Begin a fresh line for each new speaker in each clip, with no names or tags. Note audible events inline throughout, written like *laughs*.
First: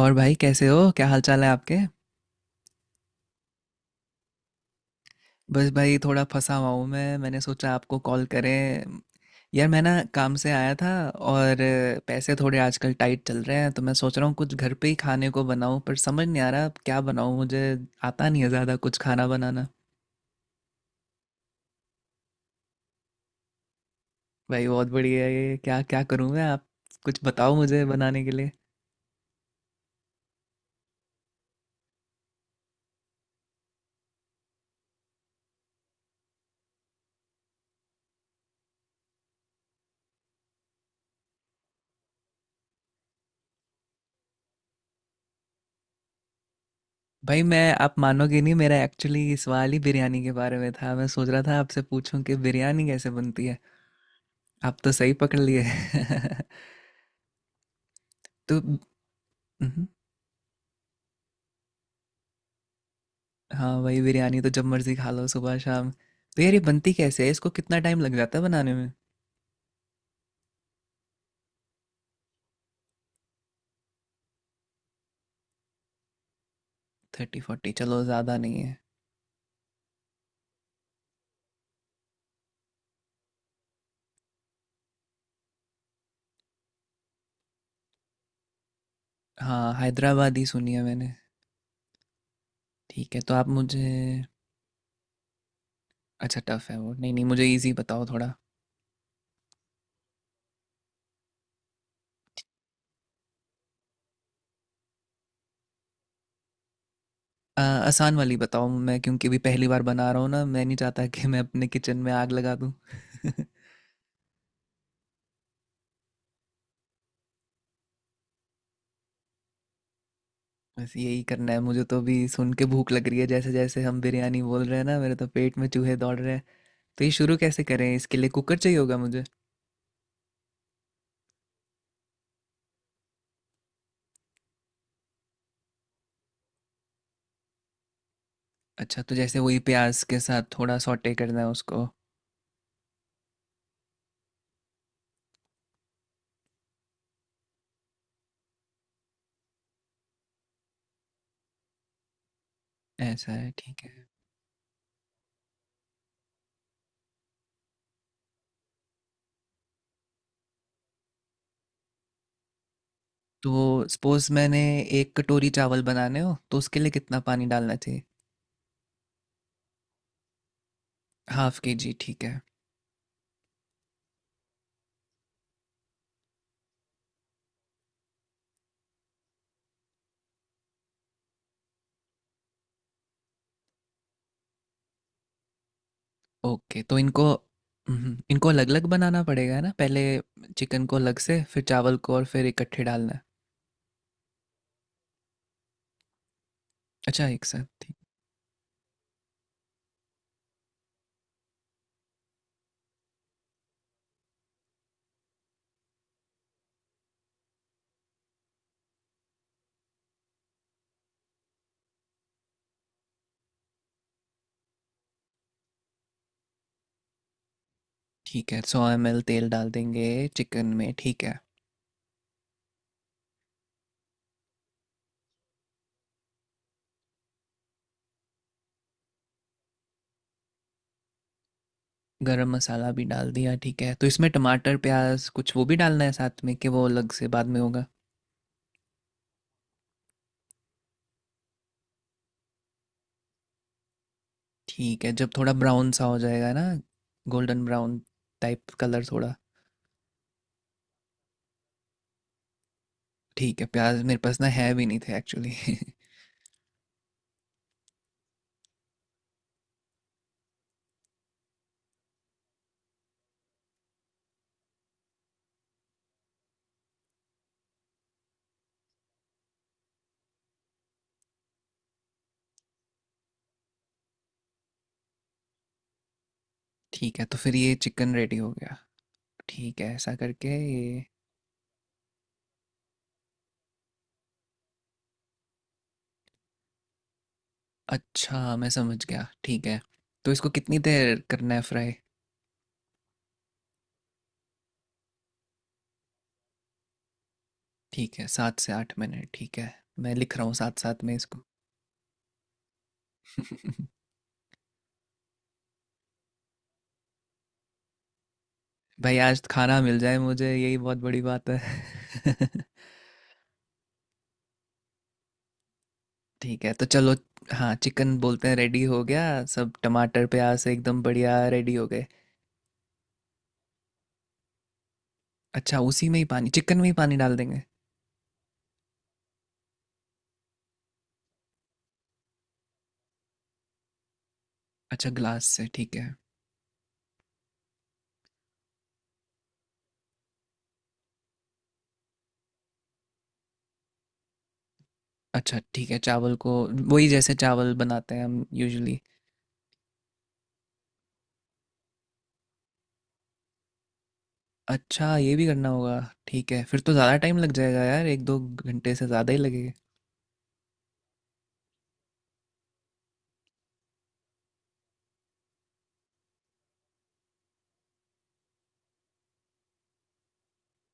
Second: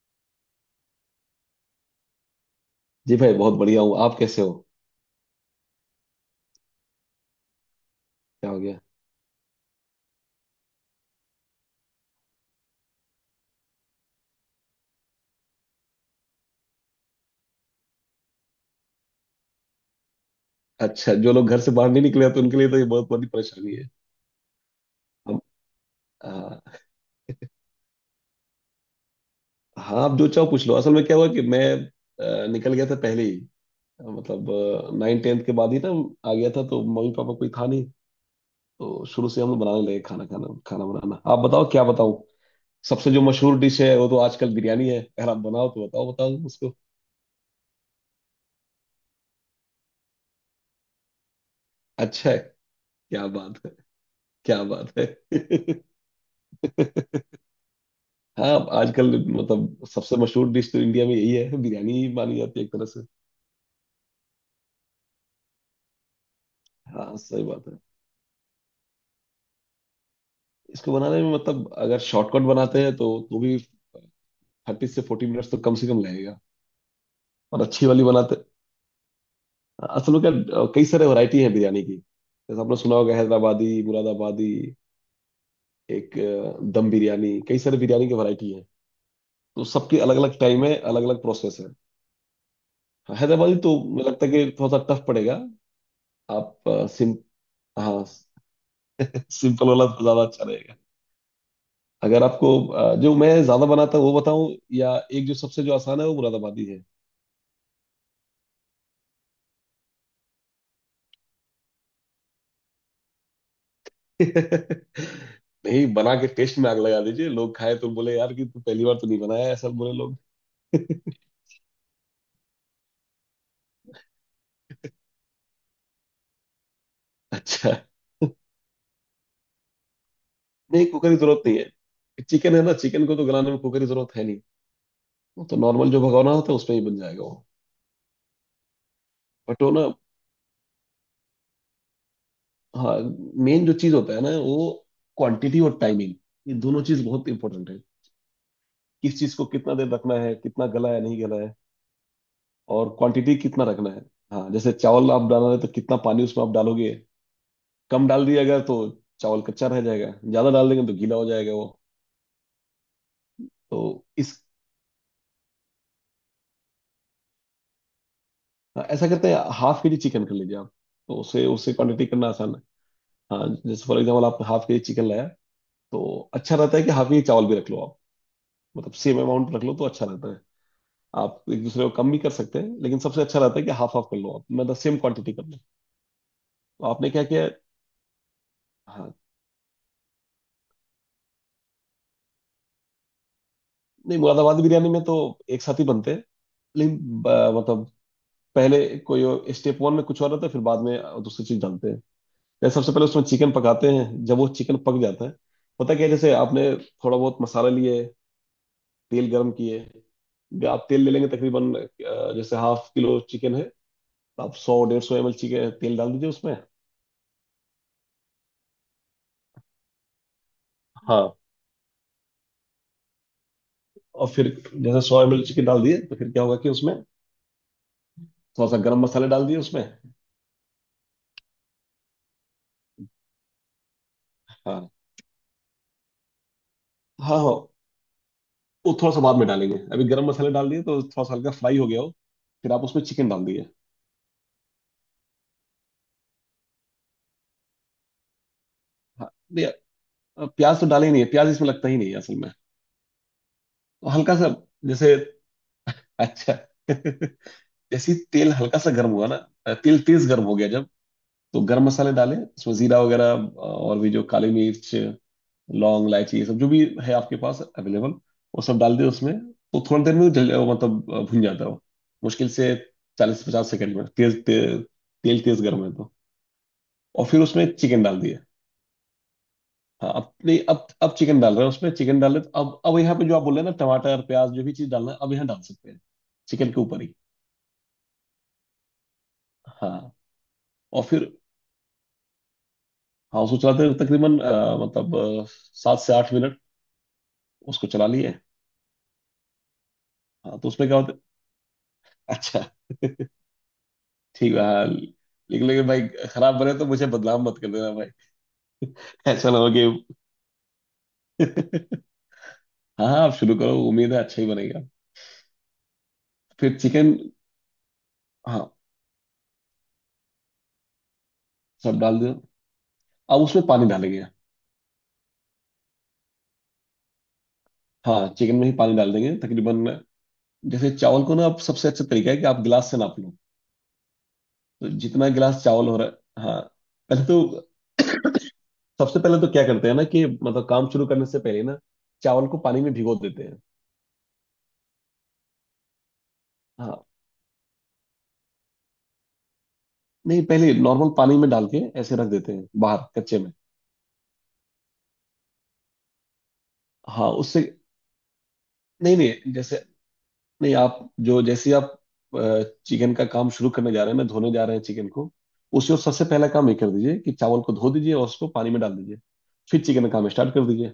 और भाई कैसे हो, क्या हाल चाल है आपके?
जी भाई, बहुत बढ़िया हूँ। आप कैसे हो?
बस भाई थोड़ा फंसा हुआ हूँ। मैंने सोचा आपको कॉल
क्या हो गया?
करें। यार मैं ना काम से आया था, और पैसे थोड़े आजकल टाइट चल रहे हैं। तो मैं सोच रहा हूँ कुछ घर पे ही खाने को बनाऊँ, पर समझ नहीं आ रहा अब क्या बनाऊँ। मुझे आता नहीं है ज़्यादा कुछ खाना बनाना।
अच्छा, जो लोग घर से बाहर नहीं निकले हैं, तो उनके लिए तो ये बहुत बड़ी परेशानी है।
भाई बहुत बढ़िया है
हम।
ये। क्या क्या करूँ मैं? आप
आ,
कुछ बताओ मुझे बनाने के लिए।
हाँ, आप जो चाहो पूछ लो। असल में क्या हुआ कि मैं निकल गया था पहले ही। मतलब 9th के बाद ही ना। आ गया था तो मम्मी पापा कोई था नहीं। तो शुरू से हम लोग बनाने लगे खाना, खाना बनाना। आप बताओ क्या बताऊँ। सबसे जो मशहूर डिश है वो तो आजकल बिरयानी है। अगर आप बनाओ तो बताओ, बताओ उसको।
भाई, मैं आप मानोगे नहीं, मेरा एक्चुअली सवाल ही बिरयानी के बारे में था। मैं सोच रहा था आपसे पूछूं
अच्छा
कि
है।
बिरयानी कैसे
क्या
बनती है।
बात है! क्या
आप तो
बात है!
सही पकड़ लिए। *laughs*
*laughs* हाँ।
तो,
आजकल
उहुँ,
मतलब सबसे मशहूर डिश तो इंडिया में यही है, बिरयानी ही मानी जाती है एक तरह से।
हाँ, वही बिरयानी तो जब मर्ज़ी खा लो सुबह शाम। तो यार ये बनती
हाँ,
कैसे है?
सही
इसको
बात
कितना
है।
टाइम लग जाता है बनाने में?
इसको बनाने में मतलब अगर शॉर्टकट बनाते हैं तो भी 30 से 40 मिनट्स तो कम से कम लगेगा। और
30-40,
अच्छी
चलो
वाली
ज़्यादा
बनाते,
नहीं है।
असल में क्या, कई सारे वैरायटी है बिरयानी की। जैसे आपने सुना होगा, हैदराबादी, मुरादाबादी, एक दम बिरयानी, कई सारे बिरयानी की वैरायटी है। तो
हाँ,
सबकी अलग अलग
हैदराबादी
टाइम
सुनी
है,
है
अलग
मैंने।
अलग प्रोसेस है।
ठीक
हाँ,
है, तो आप
हैदराबादी तो
मुझे।
मुझे लगता है कि थोड़ा सा टफ पड़ेगा।
अच्छा,
आप
टफ़ है वो। नहीं,
सिम,
नहीं, मुझे ईज़ी
हाँ।
बताओ थोड़ा।
*laughs* सिंपल वाला तो ज्यादा अच्छा रहेगा। अगर आपको जो मैं ज्यादा बनाता हूँ वो बताऊं, या एक जो सबसे जो आसान है वो मुरादाबादी है।
आसान वाली बताओ मैं, क्योंकि अभी पहली बार बना रहा हूँ ना, मैं नहीं चाहता कि मैं अपने किचन में आग लगा दूँ। *laughs*
*laughs* नहीं, बना के टेस्ट में आग लगा दीजिए, लोग खाए तो बोले यार कि तू पहली बार तो नहीं बनाया, ऐसा बोले लोग।
बस यही करना है मुझे, तो अभी सुन के भूख लग रही है। जैसे-जैसे हम बिरयानी बोल रहे हैं ना, मेरे तो पेट में चूहे दौड़ रहे हैं। तो ये शुरू कैसे
अच्छा।
करें? इसके लिए कुकर चाहिए होगा मुझे?
नहीं, कुकर की जरूरत नहीं है। चिकन है ना, चिकन को तो गलाने में कुकर की जरूरत है नहीं। वो तो नॉर्मल जो भगोना होता है उसमें ही बन जाएगा वो।
अच्छा, तो जैसे वही
बट वो ना,
प्याज़ के साथ थोड़ा सौटे करना है उसको,
हाँ मेन जो चीज होता है ना वो, क्वांटिटी और टाइमिंग। ये दोनों चीज बहुत इंपॉर्टेंट है। किस चीज को कितना देर रखना है, कितना गला है नहीं गला है, और
ऐसा
क्वांटिटी
है,
कितना
ठीक है।
रखना है। हाँ, जैसे चावल आप डाल रहे हैं तो कितना पानी उसमें आप डालोगे। कम डाल दिया अगर तो चावल कच्चा रह जाएगा, ज्यादा डाल देंगे तो गीला हो जाएगा वो।
तो
तो
सपोज़
इस,
मैंने 1 कटोरी चावल बनाने हो, तो उसके लिए कितना पानी डालना चाहिए?
हाँ, ऐसा करते हैं, हाफ kg चिकन कर लीजिए आप। तो उसे,
हाफ़
उससे
केजी,
क्वांटिटी
ठीक
करना
है,
आसान है। हाँ, जैसे फॉर एग्जाम्पल आपने हाफ kg चिकन लाया, तो अच्छा रहता है कि हाफ kg चावल भी रख लो आप। मतलब सेम अमाउंट रख लो तो अच्छा रहता है। आप एक दूसरे को कम भी कर सकते हैं, लेकिन सबसे अच्छा रहता है कि हाफ हाफ कर लो आप, मतलब सेम क्वांटिटी कर लो।
ओके।
तो
तो
आपने क्या किया।
इनको अलग-अलग
हाँ,
बनाना पड़ेगा, है ना? पहले चिकन को अलग से, फिर चावल को, और फिर इकट्ठे डालना है?
नहीं मुरादाबादी बिरयानी में तो एक साथ ही बनते हैं, लेकिन
अच्छा, एक साथ,
मतलब
ठीक,
पहले कोई स्टेप 1 में कुछ और रहता है, फिर बाद में दूसरी चीज डालते हैं। जैसे सबसे पहले उसमें चिकन पकाते हैं, जब वो चिकन पक जाता है। पता क्या है, जैसे आपने थोड़ा बहुत मसाला लिए, तेल गर्म किए। आप तेल ले लेंगे तकरीबन जैसे हाफ किलो चिकन है, तो आप 100 150 ml चिकन तेल डाल दीजिए उसमें।
ठीक है। 100 ml एमएल तेल डाल देंगे चिकन में, ठीक
हाँ,
है।
और फिर जैसे 100 ml चिकन डाल दिए, तो फिर क्या होगा कि उसमें थोड़ा सा गर्म मसाले डाल दिए उसमें।
गरम मसाला भी डाल दिया, ठीक है। तो इसमें टमाटर,
हाँ,
प्याज़ कुछ वो भी डालना है साथ में, कि वो अलग से
हाँ,
बाद
हाँ।
में होगा?
वो थोड़ा सा बाद में डालेंगे, अभी गर्म मसाले डाल दिए तो थोड़ा सा हल्का फ्राई हो गया हो, फिर आप उसमें चिकन डाल दिए।
ठीक है, जब थोड़ा ब्राउन सा हो जाएगा ना, गोल्डन ब्राउन टाइप कलर
हाँ,
थोड़ा।
नहीं, प्याज तो डाले ही नहीं है, प्याज इसमें लगता ही नहीं है असल में।
ठीक है, प्याज
तो
मेरे
हल्का
पास ना
सा,
है भी नहीं
जैसे,
थे एक्चुअली। *laughs*
अच्छा। *laughs* जैसे ही तेल हल्का सा गर्म हुआ ना, तेल तेज गर्म हो गया जब, तो गर्म मसाले डाले इसमें, जीरा वगैरह, और भी जो काली मिर्च, लौंग, इलायची, ये सब जो भी है आपके पास अवेलेबल, वो सब डाल दिए उसमें। तो थोड़ी देर में वो जल, वो मतलब भुन जाता है वो। मुश्किल से 40 50 सेकंड में तेज, तेल तेज गर्म है तो।
ठीक है,
और
तो
फिर
फिर
उसमें
ये
चिकन
चिकन
डाल
रेडी
दिए।
हो गया। ठीक है,
हाँ,
ऐसा
अब
करके
नहीं, अब
ये।
अब चिकन डाल रहे हैं, उसमें चिकन डाल रहे हैं तो अब यहाँ पे जो आप बोल रहे हैं ना, टमाटर प्याज जो भी चीज डालना है अब यहाँ डाल सकते हैं, चिकन के ऊपर ही।
अच्छा, मैं समझ गया, ठीक है।
हाँ,
तो इसको कितनी
और
देर
फिर,
करना है फ्राई?
हाँ उसको चलाते हुए तकरीबन मतलब 7 से 8 मिनट उसको चला
ठीक है,
लिए।
7 से 8 मिनट, ठीक है। मैं लिख रहा हूँ
हाँ, तो
साथ
उसमें क्या
साथ
होता
में
है।
इसको।
अच्छा,
*laughs*
ठीक है, हाँ। लेकिन लेकिन भाई, खराब बने तो मुझे बदनाम मत कर देना भाई,
भाई, आज
ऐसा ना हो
खाना
कि।
मिल जाए मुझे, यही बहुत बड़ी बात
*laughs*
है। *laughs*
हाँ, हाँ, आप शुरू करो, उम्मीद है अच्छा ही बनेगा।
ठीक है,
फिर
तो चलो।
चिकन,
हाँ, चिकन बोलते हैं
हाँ
रेडी हो गया। सब टमाटर प्याज से एकदम बढ़िया रेडी हो
सब
गए।
डाल दो, अब उसमें पानी डालेंगे।
अच्छा, उसी में ही पानी, चिकन में ही पानी डाल देंगे।
हाँ, चिकन में ही पानी डाल देंगे तकरीबन। जैसे चावल को ना, आप सबसे अच्छा तरीका है कि आप गिलास से नाप लो, तो
अच्छा,
जितना
ग्लास
गिलास
से,
चावल
ठीक
हो रहा
है।
है, हाँ। पहले तो, सबसे पहले तो क्या करते हैं ना कि मतलब काम शुरू करने से पहले ना, चावल को पानी में भिगो देते हैं।
अच्छा, ठीक है, चावल को
हाँ,
वही जैसे चावल बनाते हैं हम यूजुअली।
नहीं पहले नॉर्मल पानी में डाल के ऐसे रख देते हैं बाहर कच्चे में।
अच्छा, ये भी करना होगा। ठीक है, फिर तो ज़्यादा
हाँ,
टाइम लग
उससे,
जाएगा यार, एक दो घंटे से
नहीं
ज़्यादा ही
नहीं,
लगेगा।
जैसे, नहीं आप, जो जैसे आप चिकन का काम शुरू करने जा रहे हैं ना, धोने जा रहे हैं चिकन को, उसी, और सबसे पहला काम ये कर दीजिए कि चावल को धो दीजिए और उसको पानी में डाल दीजिए। फिर चिकन का काम स्टार्ट कर दीजिए।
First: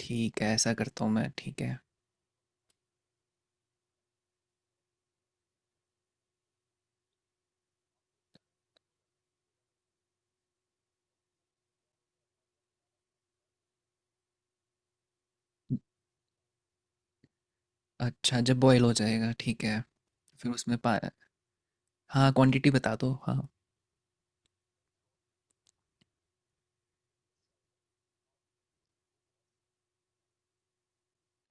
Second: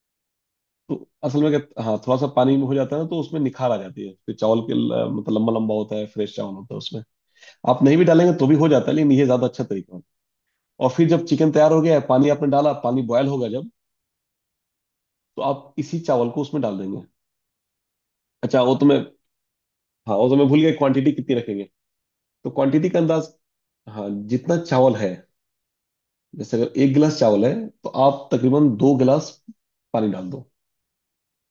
ठीक है, ऐसा
तो
करता हूँ मैं,
असल में
ठीक है।
क्या, हाँ थोड़ा सा पानी में हो जाता है ना तो उसमें निखार आ जाती है। फिर चावल के मतलब लंबा लंबा होता है, फ्रेश चावल होता है उसमें। आप नहीं भी डालेंगे तो भी हो जाता है, लेकिन ये ज्यादा अच्छा तरीका है। और फिर जब चिकन तैयार हो गया है, पानी आपने डाला, पानी बॉयल होगा जब, तो आप इसी चावल को उसमें डाल देंगे।
अच्छा, जब
अच्छा, वो
बॉईल
तो
हो
मैं,
जाएगा, ठीक है।
हाँ वो तो मैं
फिर
भूल गया,
उसमें पा
क्वांटिटी कितनी रखेंगे।
हाँ,
तो
क्वांटिटी
क्वांटिटी
बता
का
दो,
अंदाज,
हाँ।
हाँ जितना चावल है, जैसे अगर एक गिलास चावल है, तो आप तकरीबन 2 गिलास पानी डाल दो।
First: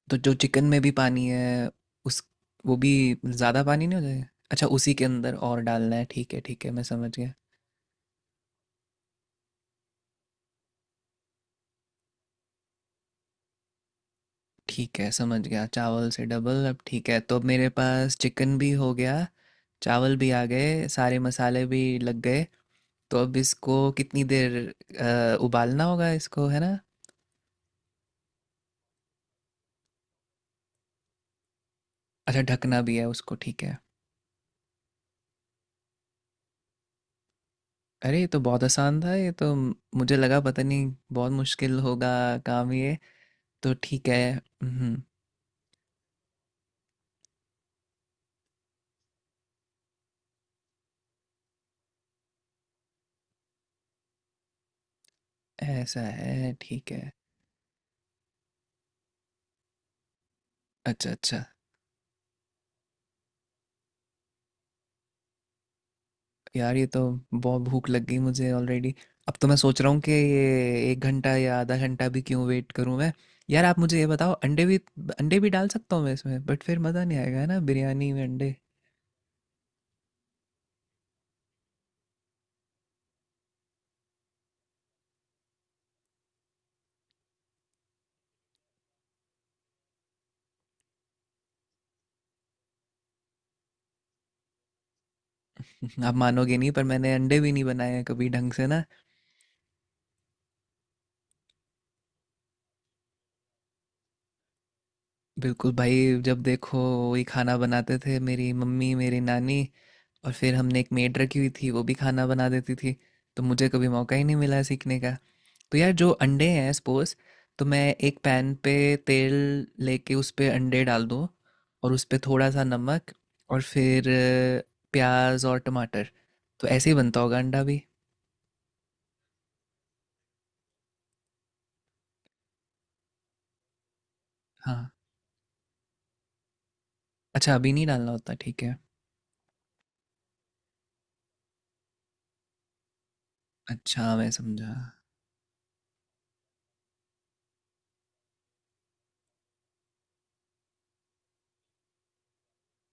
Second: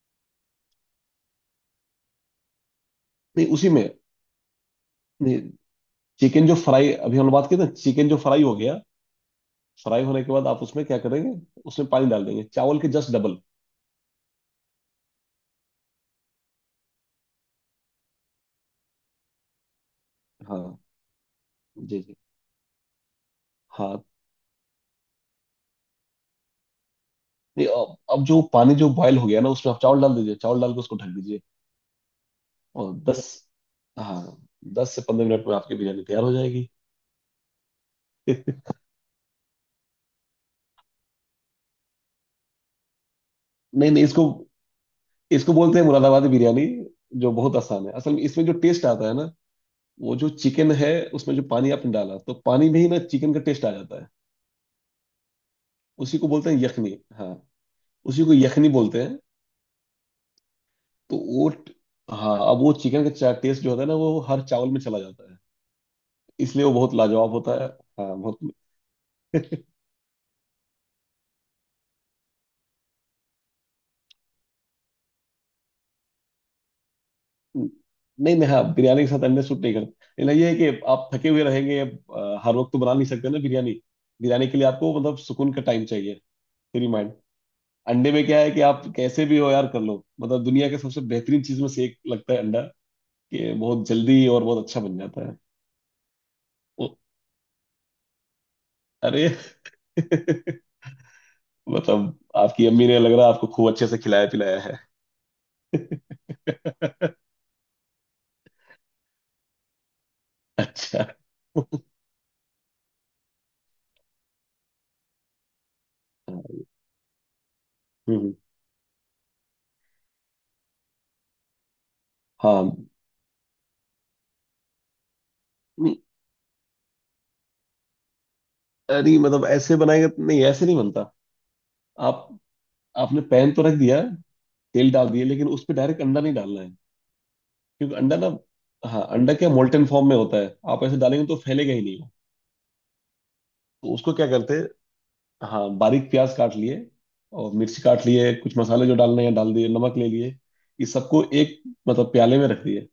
तो जो चिकन में भी पानी है, उस वो भी
नहीं
ज़्यादा
उसी में,
पानी नहीं हो जाएगा? अच्छा, उसी के अंदर
नहीं,
और डालना है, ठीक है,
चिकन जो
ठीक है, मैं
फ्राई
समझ
अभी हम लोग
गया।
बात की ना, चिकन जो फ्राई हो गया, फ्राई होने के बाद आप उसमें क्या करेंगे, उसमें पानी डाल देंगे चावल के जस्ट डबल।
ठीक है, समझ गया, चावल से डबल, अब ठीक है। तो अब मेरे पास चिकन भी हो गया, चावल भी आ
हाँ,
गए, सारे मसाले भी
जी जी।
लग गए। तो अब इसको
हाँ,
कितनी देर उबालना होगा इसको, है ना?
नहीं अब जो पानी जो बॉयल हो गया ना, उसमें आप चावल डाल दीजिए। चावल डाल के उसको ढक दीजिए।
अच्छा, ढकना
और
भी है
10,
उसको, ठीक है।
हाँ 10 से 15 मिनट में आपकी बिरयानी तैयार हो जाएगी।
अरे, ये तो
*laughs*
बहुत आसान था, ये तो मुझे लगा पता नहीं बहुत मुश्किल होगा काम ये। तो
नहीं नहीं,
ठीक है।
इसको
हम्म।
इसको बोलते हैं मुरादाबादी बिरयानी, जो बहुत आसान है असल में। इसमें जो टेस्ट आता है ना, वो जो चिकन है, उसमें जो पानी आपने डाला तो पानी में ही ना चिकन का टेस्ट आ जाता है।
ऐसा
उसी को बोलते
है,
हैं
ठीक
यखनी,
है।
हाँ, उसी को यखनी बोलते हैं।
अच्छा,
तो
अच्छा।
वो, हाँ अब वो चिकन का टेस्ट जो होता है ना, वो हर चावल में चला जाता है, इसलिए वो
यार, ये
बहुत
तो
लाजवाब होता
बहुत
है।
भूख लग गई
हाँ, बहुत।
मुझे ऑलरेडी। अब तो मैं सोच रहा हूँ कि ये एक घंटा या आधा घंटा भी क्यों वेट करूँ मैं। यार, आप मुझे ये बताओ, अंडे भी डाल सकता हूँ मैं इसमें? बट फिर मज़ा नहीं आएगा ना, बिरयानी में
नहीं मैं,
अंडे।
हाँ बिरयानी के साथ अंडे सूट नहीं करता, लेकिन ये है कि आप थके हुए रहेंगे, हर वक्त तो बना नहीं सकते ना बिरयानी। बिरयानी के लिए आपको मतलब सुकून का टाइम चाहिए, फ्री माइंड। अंडे में क्या है कि आप कैसे भी हो यार, कर लो। मतलब दुनिया के सबसे बेहतरीन चीज में से एक लगता है अंडा, कि बहुत जल्दी और बहुत अच्छा बन जाता है।
*laughs* आप मानोगे नहीं, पर
ओ,
मैंने अंडे भी नहीं बनाए हैं कभी ढंग से ना।
अरे। *laughs* मतलब आपकी अम्मी ने लग रहा है आपको खूब अच्छे से खिलाया पिलाया
बिल्कुल भाई, जब देखो
है। *laughs*
वही खाना बनाते थे मेरी मम्मी, मेरी नानी। और फिर हमने एक
अच्छा,
मेड रखी हुई थी, वो भी खाना बना देती थी। तो मुझे कभी मौका ही नहीं मिला सीखने का। तो यार, जो अंडे हैं, सपोज तो मैं एक
हम्म,
पैन पे तेल लेके उस पे अंडे डाल दूँ, और उस पे थोड़ा सा
हाँ,
नमक, और फिर प्याज और
नहीं
टमाटर, तो ऐसे ही बनता होगा अंडा भी।
नहीं मतलब ऐसे बनाएगा नहीं ऐसे नहीं बनता। आप आपने पैन तो रख दिया,
हाँ।
तेल डाल दिया, लेकिन उस पे डायरेक्ट अंडा नहीं डालना है।
अच्छा, अभी नहीं
क्योंकि
डालना
अंडा
होता,
ना,
ठीक है।
हाँ अंडा क्या, मोल्टन फॉर्म में होता है, आप ऐसे डालेंगे तो फैलेगा ही नहीं वो। तो उसको
अच्छा,
क्या
मैं
करते
समझा।
हैं? हाँ, बारीक प्याज काट लिए और मिर्ची काट लिए, कुछ मसाले जो डालने हैं डाल दिए, नमक ले लिए, ये सबको एक, मतलब प्याले में रख दिए।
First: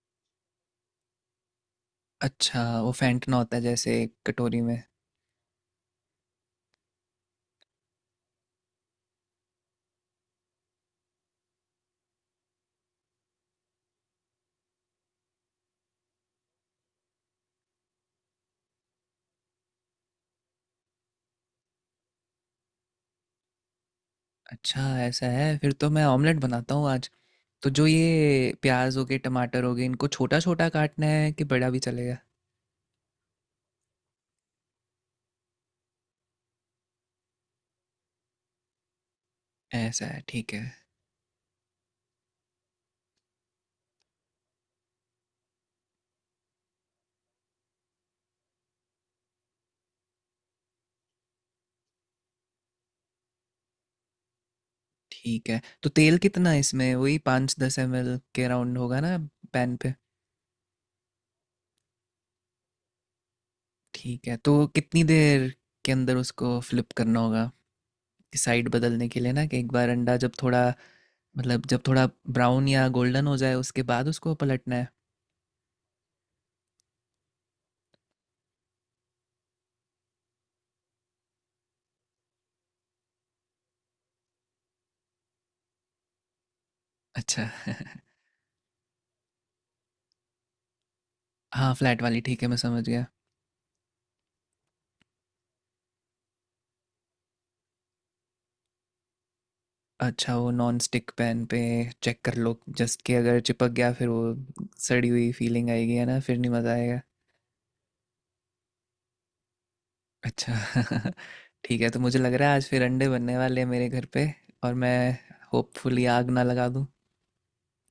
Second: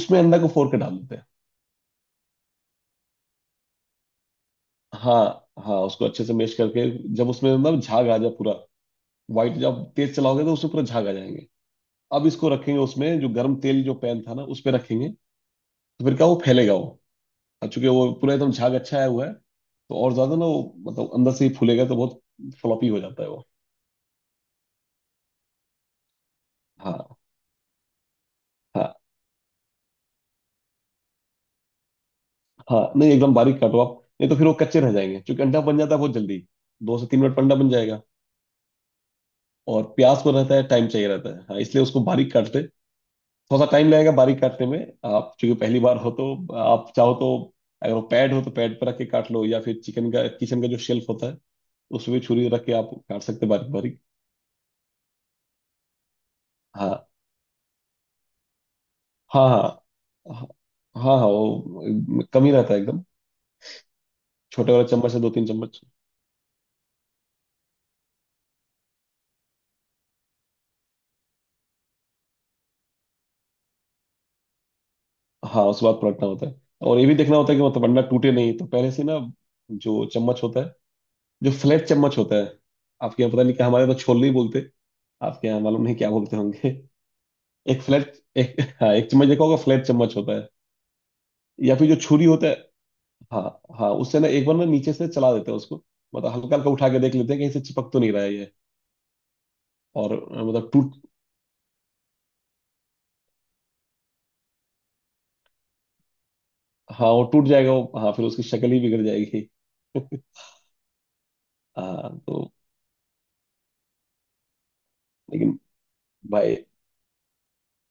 उसमें अंडा को फोड़ के डाल देते हैं।
अच्छा, वो फेंटना होता है जैसे एक कटोरी में।
हाँ, हाँ उसको अच्छे से मैश करके, जब उसमें मतलब झाग आ जाए पूरा, व्हाइट, जब आप तेज चलाओगे तो उससे पूरा झाग आ जाएंगे। अब इसको रखेंगे, उसमें जो गर्म तेल जो पैन था ना उस पे रखेंगे, तो फिर क्या वो फैलेगा वो। और चूंकि वो पूरा एकदम झाग अच्छा आया हुआ है, तो और ज्यादा ना वो, मतलब अंदर से ही फूलेगा तो बहुत फ्लॉपी हो जाता है वो।
अच्छा, ऐसा है, फिर तो मैं ऑमलेट बनाता हूँ आज।
हाँ,
तो जो ये
हाँ,
प्याज हो गए, टमाटर हो गए, इनको छोटा छोटा काटना है, कि बड़ा भी चलेगा?
हाँ, नहीं एकदम बारीक काटो आप। नहीं तो फिर वो कच्चे रह जाएंगे, क्योंकि अंडा बन जाता है बहुत जल्दी, 2 से 3 मिनट में अंडा बन जाएगा। और
ऐसा है,
प्याज को
ठीक
रहता है,
है,
टाइम चाहिए रहता है, हाँ इसलिए उसको बारीक काटते। थोड़ा सा टाइम लगेगा बारीक काटने में, आप चूंकि पहली बार हो तो। आप चाहो तो, अगर वो पैड हो तो पैड पर रख के काट लो, या फिर चिकन का, किचन का जो शेल्फ होता है, उसमें भी छुरी रख के आप काट सकते हैं बारीक बारीक।
ठीक है। तो तेल कितना है इसमें,
हाँ,
वही 5-10 ml के राउंड होगा ना?
हाँ, हाँ,
पैन पे,
हाँ, हाँ, हाँ, वो कम ही रहता है एकदम।
ठीक है। तो
छोटे वाले
कितनी
चम्मच से दो तीन
देर
चम्मच
के अंदर उसको फ्लिप करना होगा, कि साइड बदलने के लिए ना, कि एक बार अंडा जब थोड़ा, मतलब जब थोड़ा ब्राउन या गोल्डन हो जाए, उसके बाद उसको पलटना है।
हाँ उसके बाद पलटना होता है। और ये भी देखना होता है कि मतलब अंडा टूटे नहीं, तो पहले से ना जो चम्मच होता है, जो फ्लैट चम्मच होता है। आपके यहाँ पता नहीं क्या, हमारे यहाँ तो छोल नहीं बोलते। आपके यहाँ मालूम नहीं क्या बोलते होंगे।
अच्छा।
एक
*laughs*
फ्लैट, एक, हाँ एक चम्मच देखा होगा, फ्लैट चम्मच होता है।
हाँ,
या फिर जो
फ्लैट वाली,
छुरी
ठीक
होता
है,
है।
मैं समझ गया।
हाँ। हाँ उससे ना एक बार ना नीचे से चला देते हैं उसको। मतलब हल्का हल्का उठा के देख लेते हैं कहीं से चिपक तो नहीं रहा है ये। और
अच्छा, वो
मतलब
नॉन
टूट।
स्टिक पैन पे चेक कर लो, जस्ट कि अगर चिपक गया फिर वो सड़ी हुई फीलिंग आएगी, है ना, फिर नहीं मज़ा आएगा।
हाँ वो टूट जाएगा वो, हाँ फिर उसकी शक्ल ही बिगड़ जाएगी। *laughs*
अच्छा। *laughs* ठीक है, तो मुझे
हाँ
लग रहा
तो।
है आज फिर अंडे बनने वाले हैं मेरे घर पे। और मैं
लेकिन
होपफुली आग ना
भाई,
लगा दूं।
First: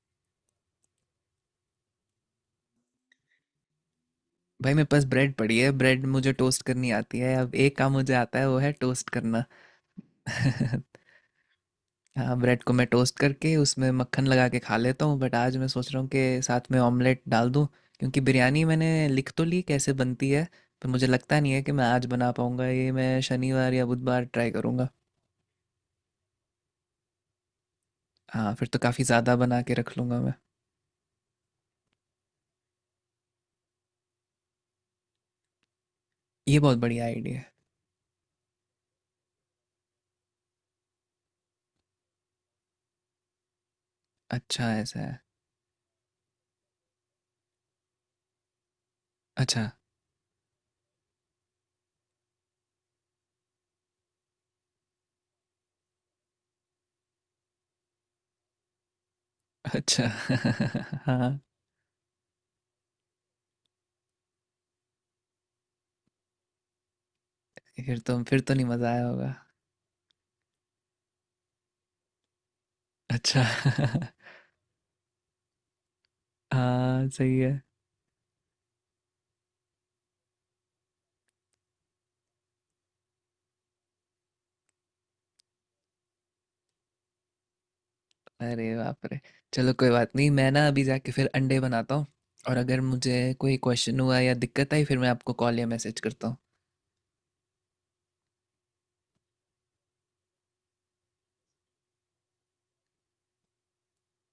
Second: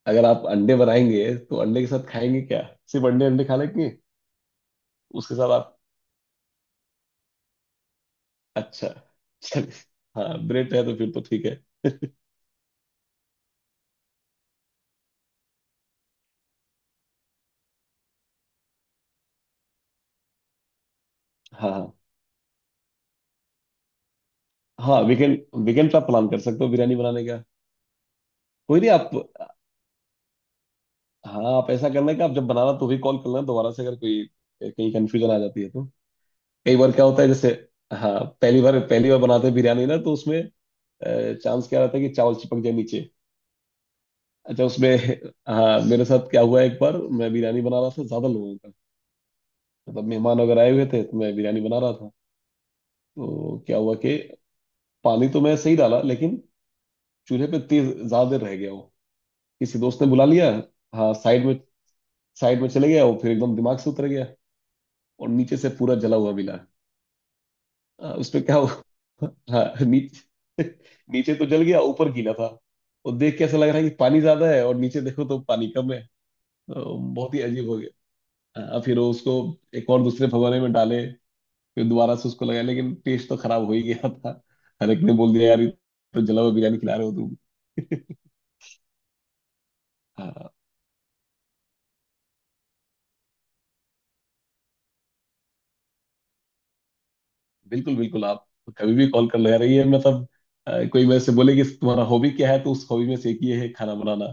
अगर आप अंडे बनाएंगे तो अंडे के साथ खाएंगे क्या? सिर्फ अंडे अंडे खा लेंगे?
भाई, मेरे पास ब्रेड
उसके साथ
पड़ी है,
आप।
ब्रेड मुझे टोस्ट करनी आती है। अब एक काम मुझे आता है, वो है
अच्छा,
टोस्ट करना।
चलिए।
*laughs*
हाँ ब्रेड है तो फिर तो ठीक है।
हाँ, ब्रेड को मैं टोस्ट करके उसमें मक्खन लगा के खा लेता हूँ, बट आज मैं सोच रहा हूँ कि साथ में ऑमलेट डाल दूँ। क्योंकि बिरयानी मैंने लिख तो ली कैसे बनती है, पर मुझे लगता नहीं है
हाँ
कि मैं
हाँ।
आज बना पाऊँगा ये। मैं शनिवार या बुधवार ट्राई करूँगा।
हाँ, वीकेंड वीकेंड पे आप प्लान कर सकते हो बिरयानी बनाने का।
हाँ, फिर तो
कोई नहीं।
काफ़ी
आप,
ज़्यादा बना के रख लूँगा मैं।
हाँ आप ऐसा करना कि आप जब बनाना तो भी कॉल करना दोबारा से, अगर कोई कहीं कंफ्यूजन आ जाती है तो।
ये
कई
बहुत
बार
बढ़िया
क्या होता है,
आइडिया
जैसे
है।
हाँ पहली बार बनाते हैं बिरयानी ना तो उसमें चांस क्या रहता है कि चावल चिपक जाए नीचे। अच्छा
अच्छा,
उसमें।
ऐसा है।
हाँ मेरे साथ क्या हुआ, एक बार मैं बिरयानी बना रहा था ज्यादा लोगों का।
अच्छा,
मतलब मेहमान वगैरह आए हुए थे तो मैं बिरयानी बना रहा था। तो क्या हुआ कि पानी तो मैं सही डाला, लेकिन चूल्हे पे तेज ज्यादा देर रह गया वो, किसी दोस्त
अच्छा।
ने बुला लिया।
*laughs*
हाँ
हाँ।
साइड में, साइड में चले गया वो, फिर एकदम दिमाग से उतर गया और नीचे से पूरा जला हुआ मिला।
फिर तो फिर
उसमें
तो
क्या
नहीं
हुआ?
मज़ा आया होगा।
हाँ नीचे, नीचे तो जल गया, ऊपर गीला था। और देख
अच्छा।
के ऐसा लग रहा है कि
*laughs*
पानी ज्यादा है और नीचे देखो तो पानी कम है। तो
हाँ,
बहुत
सही
ही
है।
अजीब हो गया। हाँ, फिर वो उसको एक और दूसरे भगोने में डाले, फिर दोबारा से उसको लगाया, लेकिन टेस्ट तो खराब हो ही गया था। हर एक ने बोल दिया, यार ये तो जला हुआ बिरयानी खिला रहे हो तुम।
अरे बाप रे। चलो कोई बात नहीं, मैं
हाँ
ना अभी जाके फिर अंडे बनाता हूँ। और अगर मुझे कोई क्वेश्चन हुआ या दिक्कत आई, फिर मैं आपको कॉल या मैसेज करता हूँ।
बिल्कुल बिल्कुल। आप कभी भी कॉल कर, लगा रही है मतलब। कोई मेरे से बोले कि तुम्हारा हॉबी क्या है, तो उस हॉबी में से एक ये है खाना बनाना,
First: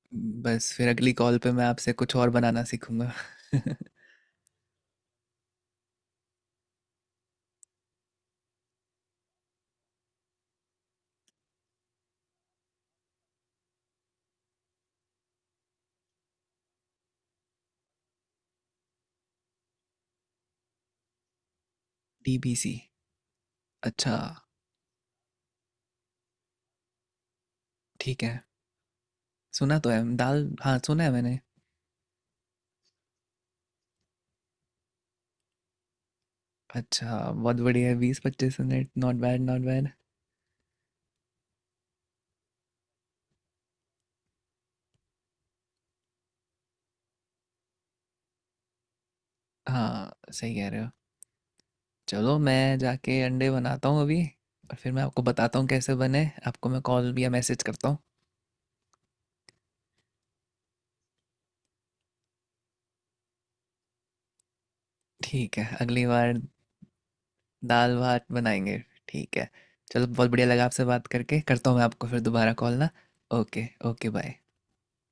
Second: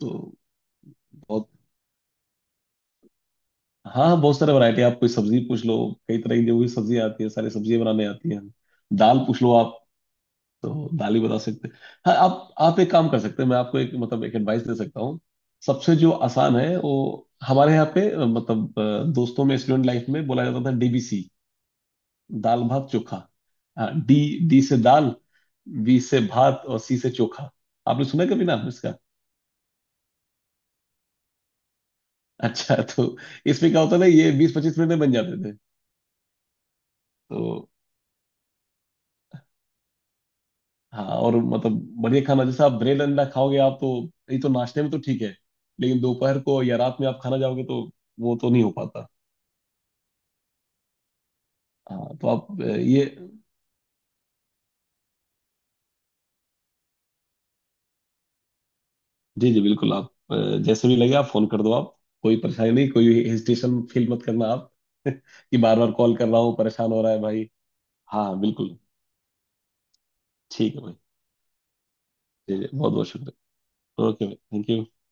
तो
बस फिर अगली कॉल
बहुत।
पे मैं आपसे कुछ और बनाना सीखूंगा। *laughs*
हाँ बहुत सारे वैरायटी। आप कोई सब्जी पूछ लो, कई तरह की जो भी सब्जी आती है सारी सब्जियां बनाने आती हैं। दाल पूछ लो आप तो दाल ही बता सकते हैं। हाँ आप एक काम कर सकते हैं। मैं आपको एक, मतलब एक एडवाइस दे सकता हूँ। सबसे जो आसान है वो हमारे यहाँ पे, मतलब दोस्तों में स्टूडेंट लाइफ में बोला जाता था, डीबीसी। दाल
डीबीसी।
भात चोखा। हाँ
अच्छा।
डी, डी से दाल, बी से भात और सी से चोखा। आपने सुना
ठीक
है
है,
कभी नाम इसका?
सुना तो है दाल, हाँ, सुना है मैंने।
*laughs* अच्छा तो इसमें क्या होता था, ये 20-25 मिनट में बन जाते थे।
अच्छा, बहुत
तो
बढ़िया है, 20-25 minute, not bad, not bad.
हाँ, और मतलब बढ़िया खाना। जैसे आप ब्रेड अंडा खाओगे आप, तो ये तो नाश्ते में तो ठीक है, लेकिन दोपहर को या रात में आप खाना जाओगे तो वो तो नहीं हो पाता।
हाँ, सही कह रहे हो।
हाँ तो
चलो,
आप
मैं
ये।
जाके अंडे बनाता हूँ अभी। और फिर मैं आपको बताता हूँ कैसे बने, आपको मैं कॉल या मैसेज करता हूँ।
जी जी बिल्कुल। आप अ, जैसे भी लगे आप फोन कर दो आप। कोई परेशानी नहीं, कोई हेजिटेशन फील मत करना आप। *laughs*
ठीक
कि
है,
बार बार
अगली
कॉल कर
बार
रहा हूँ परेशान हो रहा है भाई।
दाल भात
हाँ
बनाएंगे।
बिल्कुल।
ठीक है, चलो, बहुत बढ़िया लगा
ठीक है
आपसे
भाई।
बात करके। करता हूँ मैं आपको फिर दोबारा
जी जी
कॉल ना।
बहुत बहुत शुक्रिया।
ओके, ओके,
ओके भाई।
बाय।
Thank you